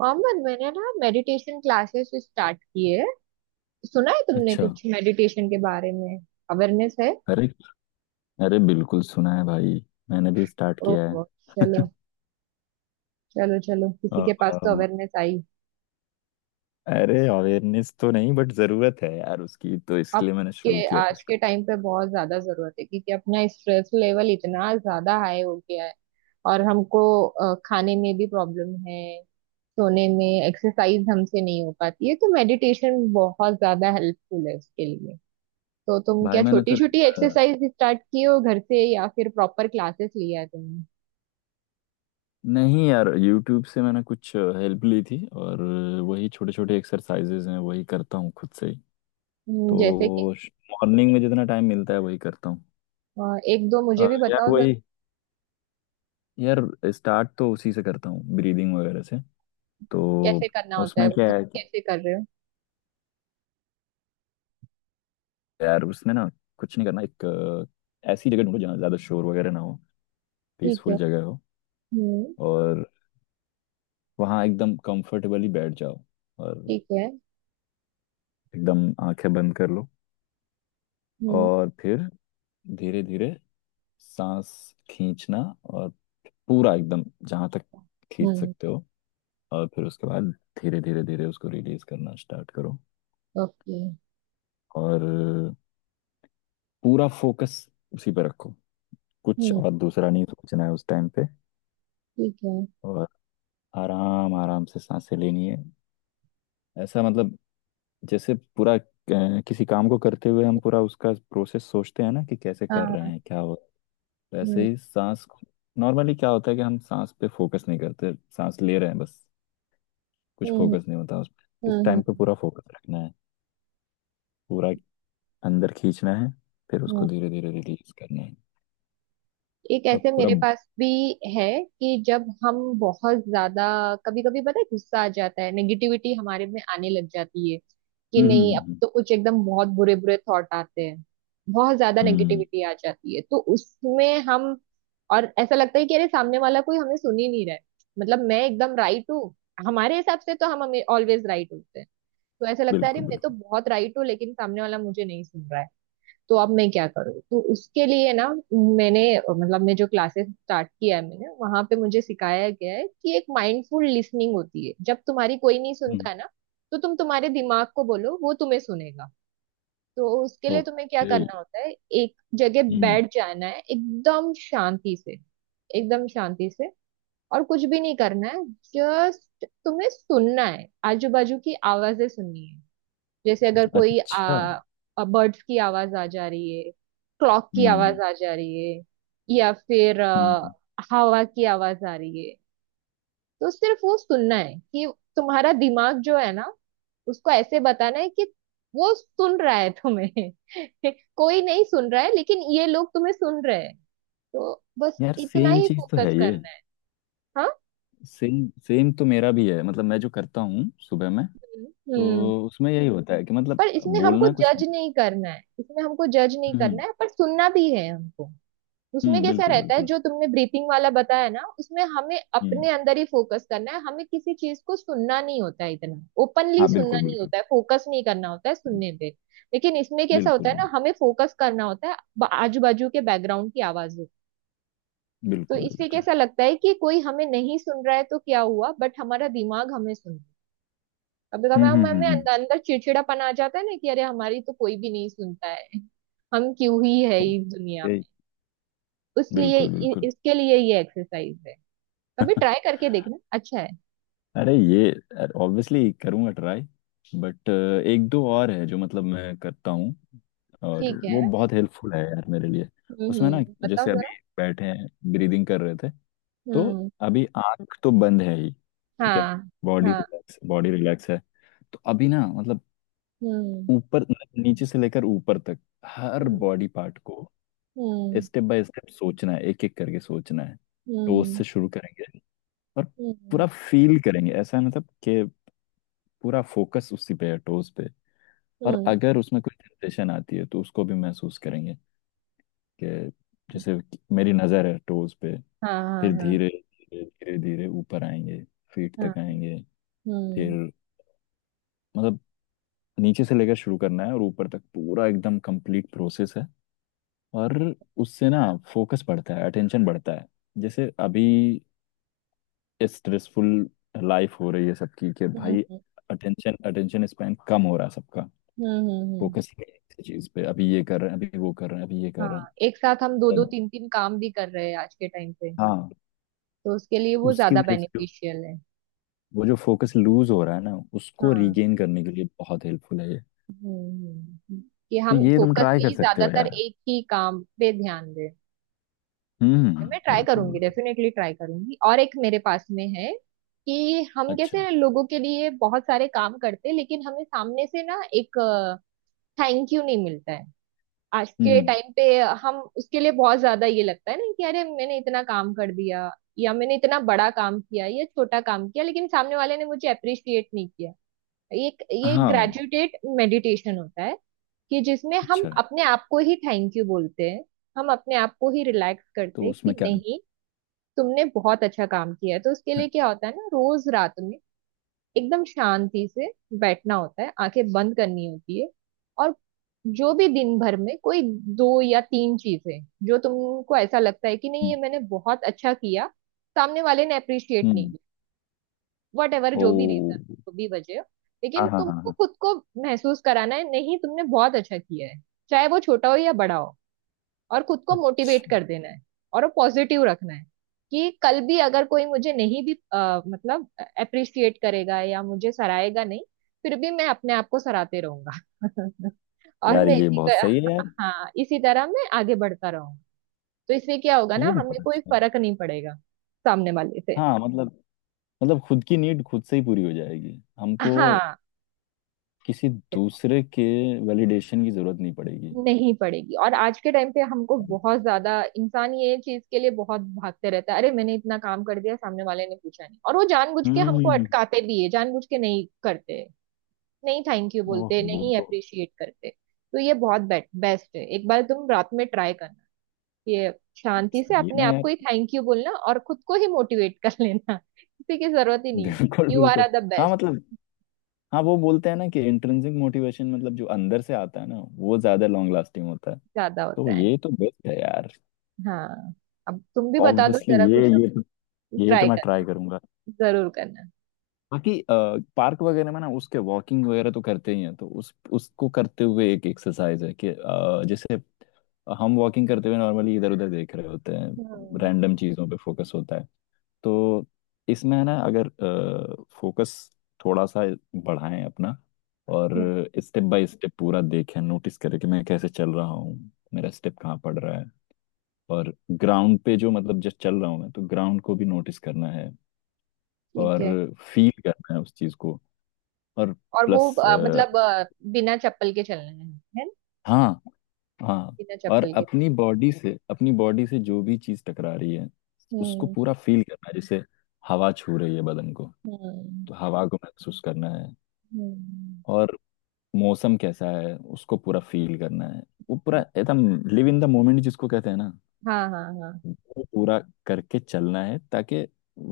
मोहम्मद, मैंने ना meditation classes start किए है। सुना है तुमने अच्छा। कुछ मेडिटेशन के बारे में? अवेयरनेस है। अरे अरे बिल्कुल सुना है भाई। मैंने भी स्टार्ट किया है। ओह। चलो। चलो चलो किसी के पास तो अम, अवेयरनेस आई। अरे अवेयरनेस तो नहीं बट जरूरत है यार उसकी तो, अब इसलिए मैंने शुरू के किया है आज उसको। के टाइम पे बहुत ज्यादा जरूरत है क्योंकि अपना स्ट्रेस लेवल इतना ज्यादा हाई हो गया है और हमको खाने में भी प्रॉब्लम है। सोने में एक्सरसाइज हमसे नहीं हो पाती है तो मेडिटेशन बहुत ज्यादा हेल्पफुल है उसके लिए। तो तुम भाई क्या मैंने छोटी तो छोटी एक्सरसाइज स्टार्ट किए हो घर से, या फिर प्रॉपर क्लासेस लिया है तुमने? नहीं यार, यूट्यूब से मैंने कुछ हेल्प ली थी, और वही छोटे छोटे एक्सरसाइजेज हैं वही करता हूँ खुद से ही। हम्म। जैसे कि, तो मॉर्निंग में जितना टाइम मिलता है वही करता हूँ। अ, एक दो मुझे भी यार बताओ जरा। वही, यार स्टार्ट तो उसी से करता हूँ, ब्रीदिंग वगैरह से। तो कैसे करना होता है? उसमें वो क्या तुम है, कैसे कर रहे हो? यार उसमें ना कुछ नहीं करना, एक ऐसी जगह ढूंढो जहाँ ज्यादा शोर वगैरह ना हो, ठीक है। पीसफुल जगह हो। हम्म। और वहाँ एकदम कंफर्टेबली बैठ जाओ और ठीक है। एकदम आंखें बंद कर लो। हम्म और फिर धीरे धीरे सांस खींचना, और पूरा एकदम जहाँ तक खींच हम्म। सकते हो। और फिर उसके बाद धीरे धीरे धीरे उसको रिलीज करना स्टार्ट करो। ओके। और पूरा फोकस उसी पे रखो, कुछ हम्म। और दूसरा नहीं सोचना है उस टाइम पे। ठीक है। और आराम आराम से सांसें लेनी है। ऐसा, मतलब जैसे पूरा, किसी काम को करते हुए हम पूरा उसका प्रोसेस सोचते हैं ना, कि कैसे कर रहे हाँ। हैं, क्या हो। हम्म वैसे ही सांस को। नॉर्मली क्या होता है कि हम सांस पे फोकस नहीं करते, सांस ले रहे हैं बस, कुछ हम्म। फोकस नहीं होता उस पे। इस टाइम पे हम्म। पूरा फोकस रखना है। पूरा अंदर खींचना है, फिर हम्म। उसको धीरे धीरे रिलीज करना है। एक और ऐसे पूरा मेरे पास भी है, कि जब हम बहुत ज्यादा, कभी कभी पता है गुस्सा आ जाता है, नेगेटिविटी हमारे में आने लग जाती है कि हम्म नहीं, अब हम्म, तो कुछ एकदम बहुत बुरे बुरे थॉट आते हैं। बहुत ज्यादा हम्म, नेगेटिविटी आ जाती है तो उसमें हम, और ऐसा लगता है कि अरे, सामने वाला कोई हमें सुन ही नहीं रहा है। मतलब मैं एकदम राइट हूँ, हमारे हिसाब से तो हम, हमें ऑलवेज राइट होते हैं। तो ऐसा लगता है अरे, बिल्कुल मैं तो बिल्कुल। बहुत राइट हूँ लेकिन सामने वाला मुझे नहीं सुन रहा है। तो अब मैं क्या करूँ? तो उसके लिए ना, मैंने, मतलब मैं जो क्लासेस स्टार्ट किया है मैंने, वहां पे मुझे सिखाया गया है कि एक माइंडफुल लिसनिंग होती है। जब तुम्हारी कोई नहीं हम्म, सुनता है ना, तो तुम तुम्हारे दिमाग को बोलो, वो तुम्हें सुनेगा। तो उसके लिए तुम्हें क्या ओके। करना होता है? एक जगह हम्म। बैठ जाना है एकदम शांति से, एकदम शांति से। और कुछ भी नहीं करना है। जस्ट तुम्हें सुनना है, आजू बाजू की आवाजें सुननी है। जैसे अगर कोई अच्छा। बर्ड्स की आवाज आ जा रही है, क्लॉक की आवाज हम्म आ जा रही है, या फिर हम्म। हवा की आवाज आ रही है, तो सिर्फ वो सुनना है। कि तुम्हारा दिमाग जो है ना, उसको ऐसे बताना है कि वो सुन रहा है तुम्हें। कोई नहीं सुन रहा है, लेकिन ये लोग तुम्हें सुन रहे हैं। तो बस यार इतना सेम ही चीज तो फोकस है ये। करना है। हाँ। सेम सेम तो मेरा भी है, मतलब मैं जो करता हूँ सुबह में, हम्म। तो उसमें यही होता है कि मतलब, पर इसमें हमको बोलना कुछ जज नहीं। नहीं करना है, इसमें हमको जज नहीं करना हम्म है, पर सुनना भी है हमको। उसमें हम्म, कैसा बिल्कुल रहता है बिल्कुल। जो तुमने ब्रीथिंग वाला बताया ना, उसमें हमें अपने हम्म। अंदर ही फोकस करना है, हमें किसी चीज को सुनना नहीं होता है, इतना ओपनली हाँ, सुनना बिल्कुल नहीं बिल्कुल। होता है, फोकस नहीं करना होता है सुनने पे। लेकिन इसमें कैसा होता बिल्कुल है ना, हमें फोकस करना होता है आजू बाजू के बैकग्राउंड की आवाजों। तो बिल्कुल इससे बिल्कुल। कैसा लगता है कि कोई हमें नहीं सुन रहा है तो क्या हुआ, बट हमारा दिमाग हमें सुन रहा है। कभी कभी हम, हमें हम्म। अंदर अंदर चिड़चिड़ापन आ जाता है ना कि अरे, हमारी तो कोई भी नहीं सुनता है, हम क्यों ही है हम्म, इस दुनिया में, यही। इसलिए बिल्कुल बिल्कुल। इसके लिए ये एक्सरसाइज है। कभी ट्राई करके देखना, अच्छा है। अरे ये ऑब्वियसली करूँगा ट्राई। बट एक दो और है जो, मतलब मैं करता हूँ, और ठीक है। वो बहुत हेल्पफुल है यार मेरे लिए। उसमें ना, हम्म, बताओ जैसे अभी जरा। बैठे हैं, ब्रीदिंग कर रहे थे, तो हम्म। अभी आंख तो बंद है ही। ठीक है। हाँ बॉडी हाँ। रिलैक्स बॉडी रिलैक्स है। तो अभी ना मतलब, हम्म ऊपर, मतलब नीचे से लेकर ऊपर तक, हर हम्म। बॉडी पार्ट को हम्म स्टेप बाय स्टेप सोचना है, एक एक करके सोचना है। टोस हम्म। से शुरू करेंगे, और हम्म पूरा फील करेंगे। ऐसा है मतलब कि पूरा फोकस उसी पे है, टोस पे। और हम्म, अगर उसमें कोई टेंशन आती है तो उसको भी महसूस करेंगे, कि जैसे कि मेरी नज़र है टोस पे। हाँ हाँ फिर हाँ धीरे धीरे धीरे धीरे ऊपर आएंगे, फीट हाँ। तक आएंगे। फिर हम्म मतलब नीचे से लेकर शुरू करना है और ऊपर तक, पूरा एकदम कंप्लीट प्रोसेस है। और उससे ना फोकस बढ़ता है, अटेंशन बढ़ता है। जैसे अभी स्ट्रेसफुल लाइफ हो रही है सबकी, कि हम्म। भाई अटेंशन अटेंशन स्पैन कम हो रहा है सबका। हम्म। फोकस ही नहीं है किसी चीज पे, अभी ये कर रहे हैं, अभी वो कर रहे हैं, अभी ये कर हाँ, रहे हैं। एक साथ हम दो दो मतलब, तीन तीन काम भी कर रहे हैं आज के टाइम पे। हाँ। तो उसके लिए तो वो उसकी ज्यादा वजह से जो- बेनिफिशियल है। वो जो फोकस लूज हो रहा है ना, उसको हाँ। रिगेन करने के लिए बहुत हेल्पफुल है ये। हम्म हम्म, हम्म। कि तो हम ये तुम ट्राई कर फोकसली सकते हो ज्यादातर यार। एक ही काम पे ध्यान दें। हम्म मैं ट्राई बिल्कुल करूंगी, बिल्कुल। डेफिनेटली ट्राई करूंगी। और एक मेरे पास में है, कि हम अच्छा। कैसे लोगों के लिए बहुत सारे काम करते हैं लेकिन हमें सामने से ना एक थैंक यू नहीं मिलता है, आज के हम्म। टाइम पे। हम उसके लिए बहुत ज्यादा ये लगता है ना कि अरे, मैंने इतना काम कर दिया, या मैंने इतना बड़ा काम किया या छोटा काम किया लेकिन सामने वाले ने मुझे अप्रिशिएट नहीं किया। ये ये हाँ। ग्रेजुएटेड मेडिटेशन होता है, कि जिसमें हम अच्छा। अपने आप को ही थैंक यू बोलते हैं, हम अपने आप को ही रिलैक्स करते तो हैं कि उसमें क्या। नहीं, तुमने बहुत अच्छा काम किया है। तो उसके लिए क्या होता है ना, रोज रात में एकदम शांति से बैठना होता है, आंखें बंद करनी होती है, और जो भी दिन भर में कोई दो या तीन चीजें जो तुमको ऐसा लगता है कि नहीं, ये हम्म मैंने बहुत अच्छा किया, सामने वाले ने अप्रिशिएट नहीं हम्म, किया, वट एवर जो भी ओ। रीजन, जो भी वजह हो, लेकिन हाँ हाँ हाँ तुमको हाँ। खुद को महसूस कराना है, नहीं तुमने बहुत अच्छा किया है, चाहे वो छोटा हो या बड़ा हो, और खुद को मोटिवेट अच्छा। कर देना है, और वो पॉजिटिव रखना है। कि कल भी अगर कोई मुझे नहीं भी मतलब अप्रिशिएट करेगा, या मुझे सराहेगा नहीं, फिर भी मैं अपने आप को सराहते रहूंगा। और यार मैं ये इसी बहुत सही है यार। हाँ, इसी तरह मैं आगे बढ़ता रहूंगा। तो इससे क्या होगा ना, ये हमें बहुत कोई अच्छा है। फर्क नहीं पड़ेगा सामने वाले से। हाँ मतलब खुद की नीड खुद से ही पूरी हो जाएगी हमको, हाँ। किसी दूसरे के वैलिडेशन की जरूरत नहीं पड़ेगी। नहीं पड़ेगी, और आज के टाइम पे हमको बहुत ज्यादा, इंसान ये चीज के लिए बहुत भागते रहता है, अरे मैंने इतना काम कर दिया सामने वाले ने पूछा नहीं, और वो जानबूझ के हमको हम्म। अटकाते भी है, जानबूझ के नहीं करते, नहीं थैंक यू बोलते, नहीं ओहो। अप्रिशिएट करते। तो ये बहुत बेट बेस्ट है, एक बार तुम रात में ट्राई करना। ये, शांति से सही अपने में आप यार। को ही थैंक यू बोलना, और खुद को ही मोटिवेट कर लेना। किसी की जरूरत ही नहीं। बिल्कुल यू आर बिल्कुल। आर द हाँ बेस्ट। मतलब, हाँ वो बोलते हैं ना कि इंट्रिंसिक मोटिवेशन, मतलब जो अंदर से आता है ना, वो ज्यादा लॉन्ग लास्टिंग होता है। ज्यादा तो होता है। ये तो बेस्ट है यार। हाँ, अब तुम भी बता दो ऑब्वियसली जरा कुछ। ये तो ट्राई मैं करना, ट्राई करूंगा। जरूर करना। बाकी पार्क वगैरह में ना, उसके वॉकिंग वगैरह तो करते ही हैं, तो उस उसको करते हुए एक एक्सरसाइज है, कि जैसे हम वॉकिंग करते हुए नॉर्मली इधर उधर देख रहे होते हैं, हम्म रैंडम चीज़ों पे फोकस होता है। तो इसमें है ना, अगर फोकस थोड़ा सा बढ़ाएं अपना, और हम्म। स्टेप बाय स्टेप पूरा देखें, नोटिस करें कि मैं कैसे चल रहा हूँ, मेरा स्टेप कहाँ पड़ रहा है। और ग्राउंड पे जो, मतलब जस्ट चल रहा हूँ मैं, तो ग्राउंड को भी नोटिस करना है, ठीक और है। फील करना है उस चीज को। और और वो प्लस, मतलब बिना चप्पल के चलना है ना? हाँ हाँ, बिना और चप्पल के। अपनी बॉडी से जो भी चीज टकरा रही है उसको हम्म। पूरा फील करना है, जैसे हवा छू रही है बदन को, हम्म। तो हवा को महसूस करना है। हम्म। और मौसम कैसा है उसको पूरा फील करना है। वो पूरा एकदम, लिव इन द मोमेंट जिसको कहते हैं ना, हाँ हाँ हाँ। वो पूरा करके चलना है, ताकि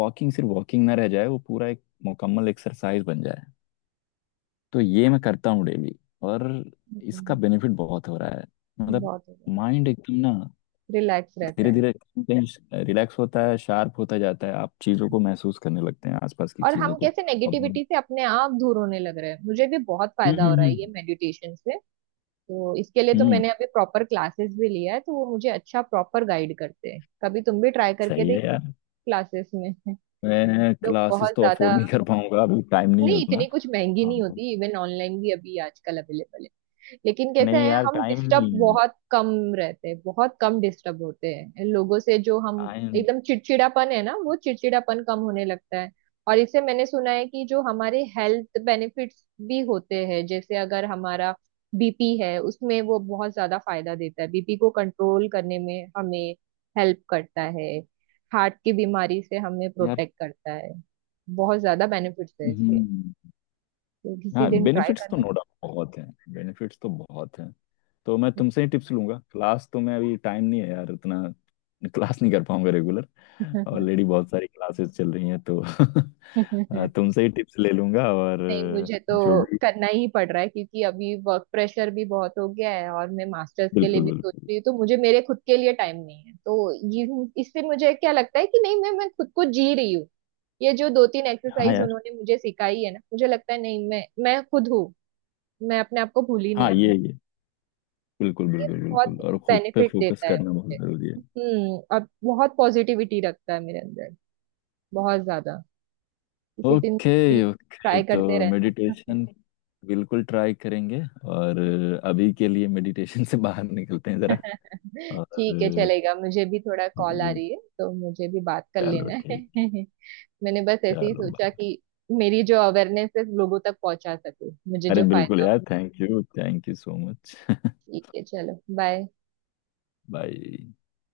वॉकिंग सिर्फ वॉकिंग ना रह जाए, वो पूरा एक मुकम्मल एक्सरसाइज बन जाए। तो ये मैं करता हूँ डेली, और इसका हम्म, बेनिफिट बहुत हो रहा है। मतलब बहुत हो गया। माइंड एकदम ना, रिलैक्स रहता धीरे है। धीरे कहीं रिलैक्स होता है, शार्प होता जाता है, आप चीज़ों को महसूस करने लगते हैं, आसपास की और हम चीज़ों को। कैसे अब नेगेटिविटी से अपने आप दूर होने लग रहे हैं, मुझे भी बहुत फायदा हो रहा है ये हम्म। मेडिटेशन से। तो इसके लिए तो हम्म, मैंने अभी प्रॉपर क्लासेस भी लिया है, तो वो मुझे अच्छा प्रॉपर गाइड करते हैं। कभी तुम भी ट्राई करके सही है देखना यार। क्लासेस में। मैं लोग क्लासेस बहुत तो ज्यादा, अफोर्ड नहीं कर पाऊंगा, अभी टाइम नहीं है नहीं, इतनी उतना। कुछ महंगी हाँ। नहीं होती, इवन ऑनलाइन भी अभी आजकल अवेलेबल है। लेकिन कैसा नहीं है, यार हम टाइम डिस्टर्ब नहीं है। बहुत कम रहते हैं, बहुत कम डिस्टर्ब होते हैं लोगों से, जो हम टाइम। एकदम चिड़चिड़ापन है ना, वो चिड़चिड़ापन कम होने लगता है। और इससे मैंने सुना है कि जो हमारे हेल्थ बेनिफिट्स भी होते हैं, जैसे अगर हमारा बीपी है, उसमें वो बहुत ज्यादा फायदा देता है, बीपी को कंट्रोल करने में हमें हेल्प करता है, हार्ट की बीमारी से हमें यार। प्रोटेक्ट करता है। बहुत ज्यादा बेनिफिट्स है इसके, हम्म। तो किसी हाँ दिन ट्राई बेनिफिट्स तो करना। नो डाउट बहुत हैं, बेनिफिट्स तो बहुत हैं। तो मैं तुमसे ही टिप्स लूंगा, क्लास तो मैं, अभी टाइम नहीं है यार उतना, क्लास नहीं कर पाऊंगा रेगुलर। ऑलरेडी बहुत सारी क्लासेस चल रही हैं तो तुमसे ही टिप्स ले लूंगा और नहीं, मुझे तो जो भी। करना ही पड़ रहा है क्योंकि अभी वर्क प्रेशर भी बहुत हो गया है और मैं मास्टर्स के लिए बिल्कुल भी बिल्कुल। सोच रही हूँ, तो मुझे मेरे खुद के लिए टाइम नहीं है। तो ये, इससे मुझे क्या लगता है कि नहीं, मैं खुद को जी रही हूँ। ये जो दो तीन हाँ एक्सरसाइज यार। उन्होंने मुझे सिखाई है ना, मुझे लगता है नहीं, मैं खुद हूँ, मैं अपने आप को भूली हाँ, नहीं हूँ। ये बिल्कुल ये बिल्कुल बहुत बिल्कुल, और खुद पे बेनिफिट फोकस देता है करना मुझे। बहुत जरूरी है। हम्म, और बहुत पॉजिटिविटी रखता है मेरे अंदर, बहुत ज्यादा। किसी दिन ओके। तुम भी ओके ट्राई तो करते रहना। मेडिटेशन बिल्कुल ट्राई करेंगे। और अभी के लिए मेडिटेशन से बाहर निकलते हैं जरा। ठीक है और, चलेगा, मुझे भी थोड़ा कॉल आ जी, रही है तो मुझे भी बात कर चलो लेना है। ठीक, मैंने बस ऐसे ही चलो सोचा भाई। कि मेरी जो अवेयरनेस है लोगों तक पहुंचा सकूं, मुझे अरे जो बिल्कुल फायदा हो। यार, थैंक यू सो मच। ठीक है, चलो बाय। भाई।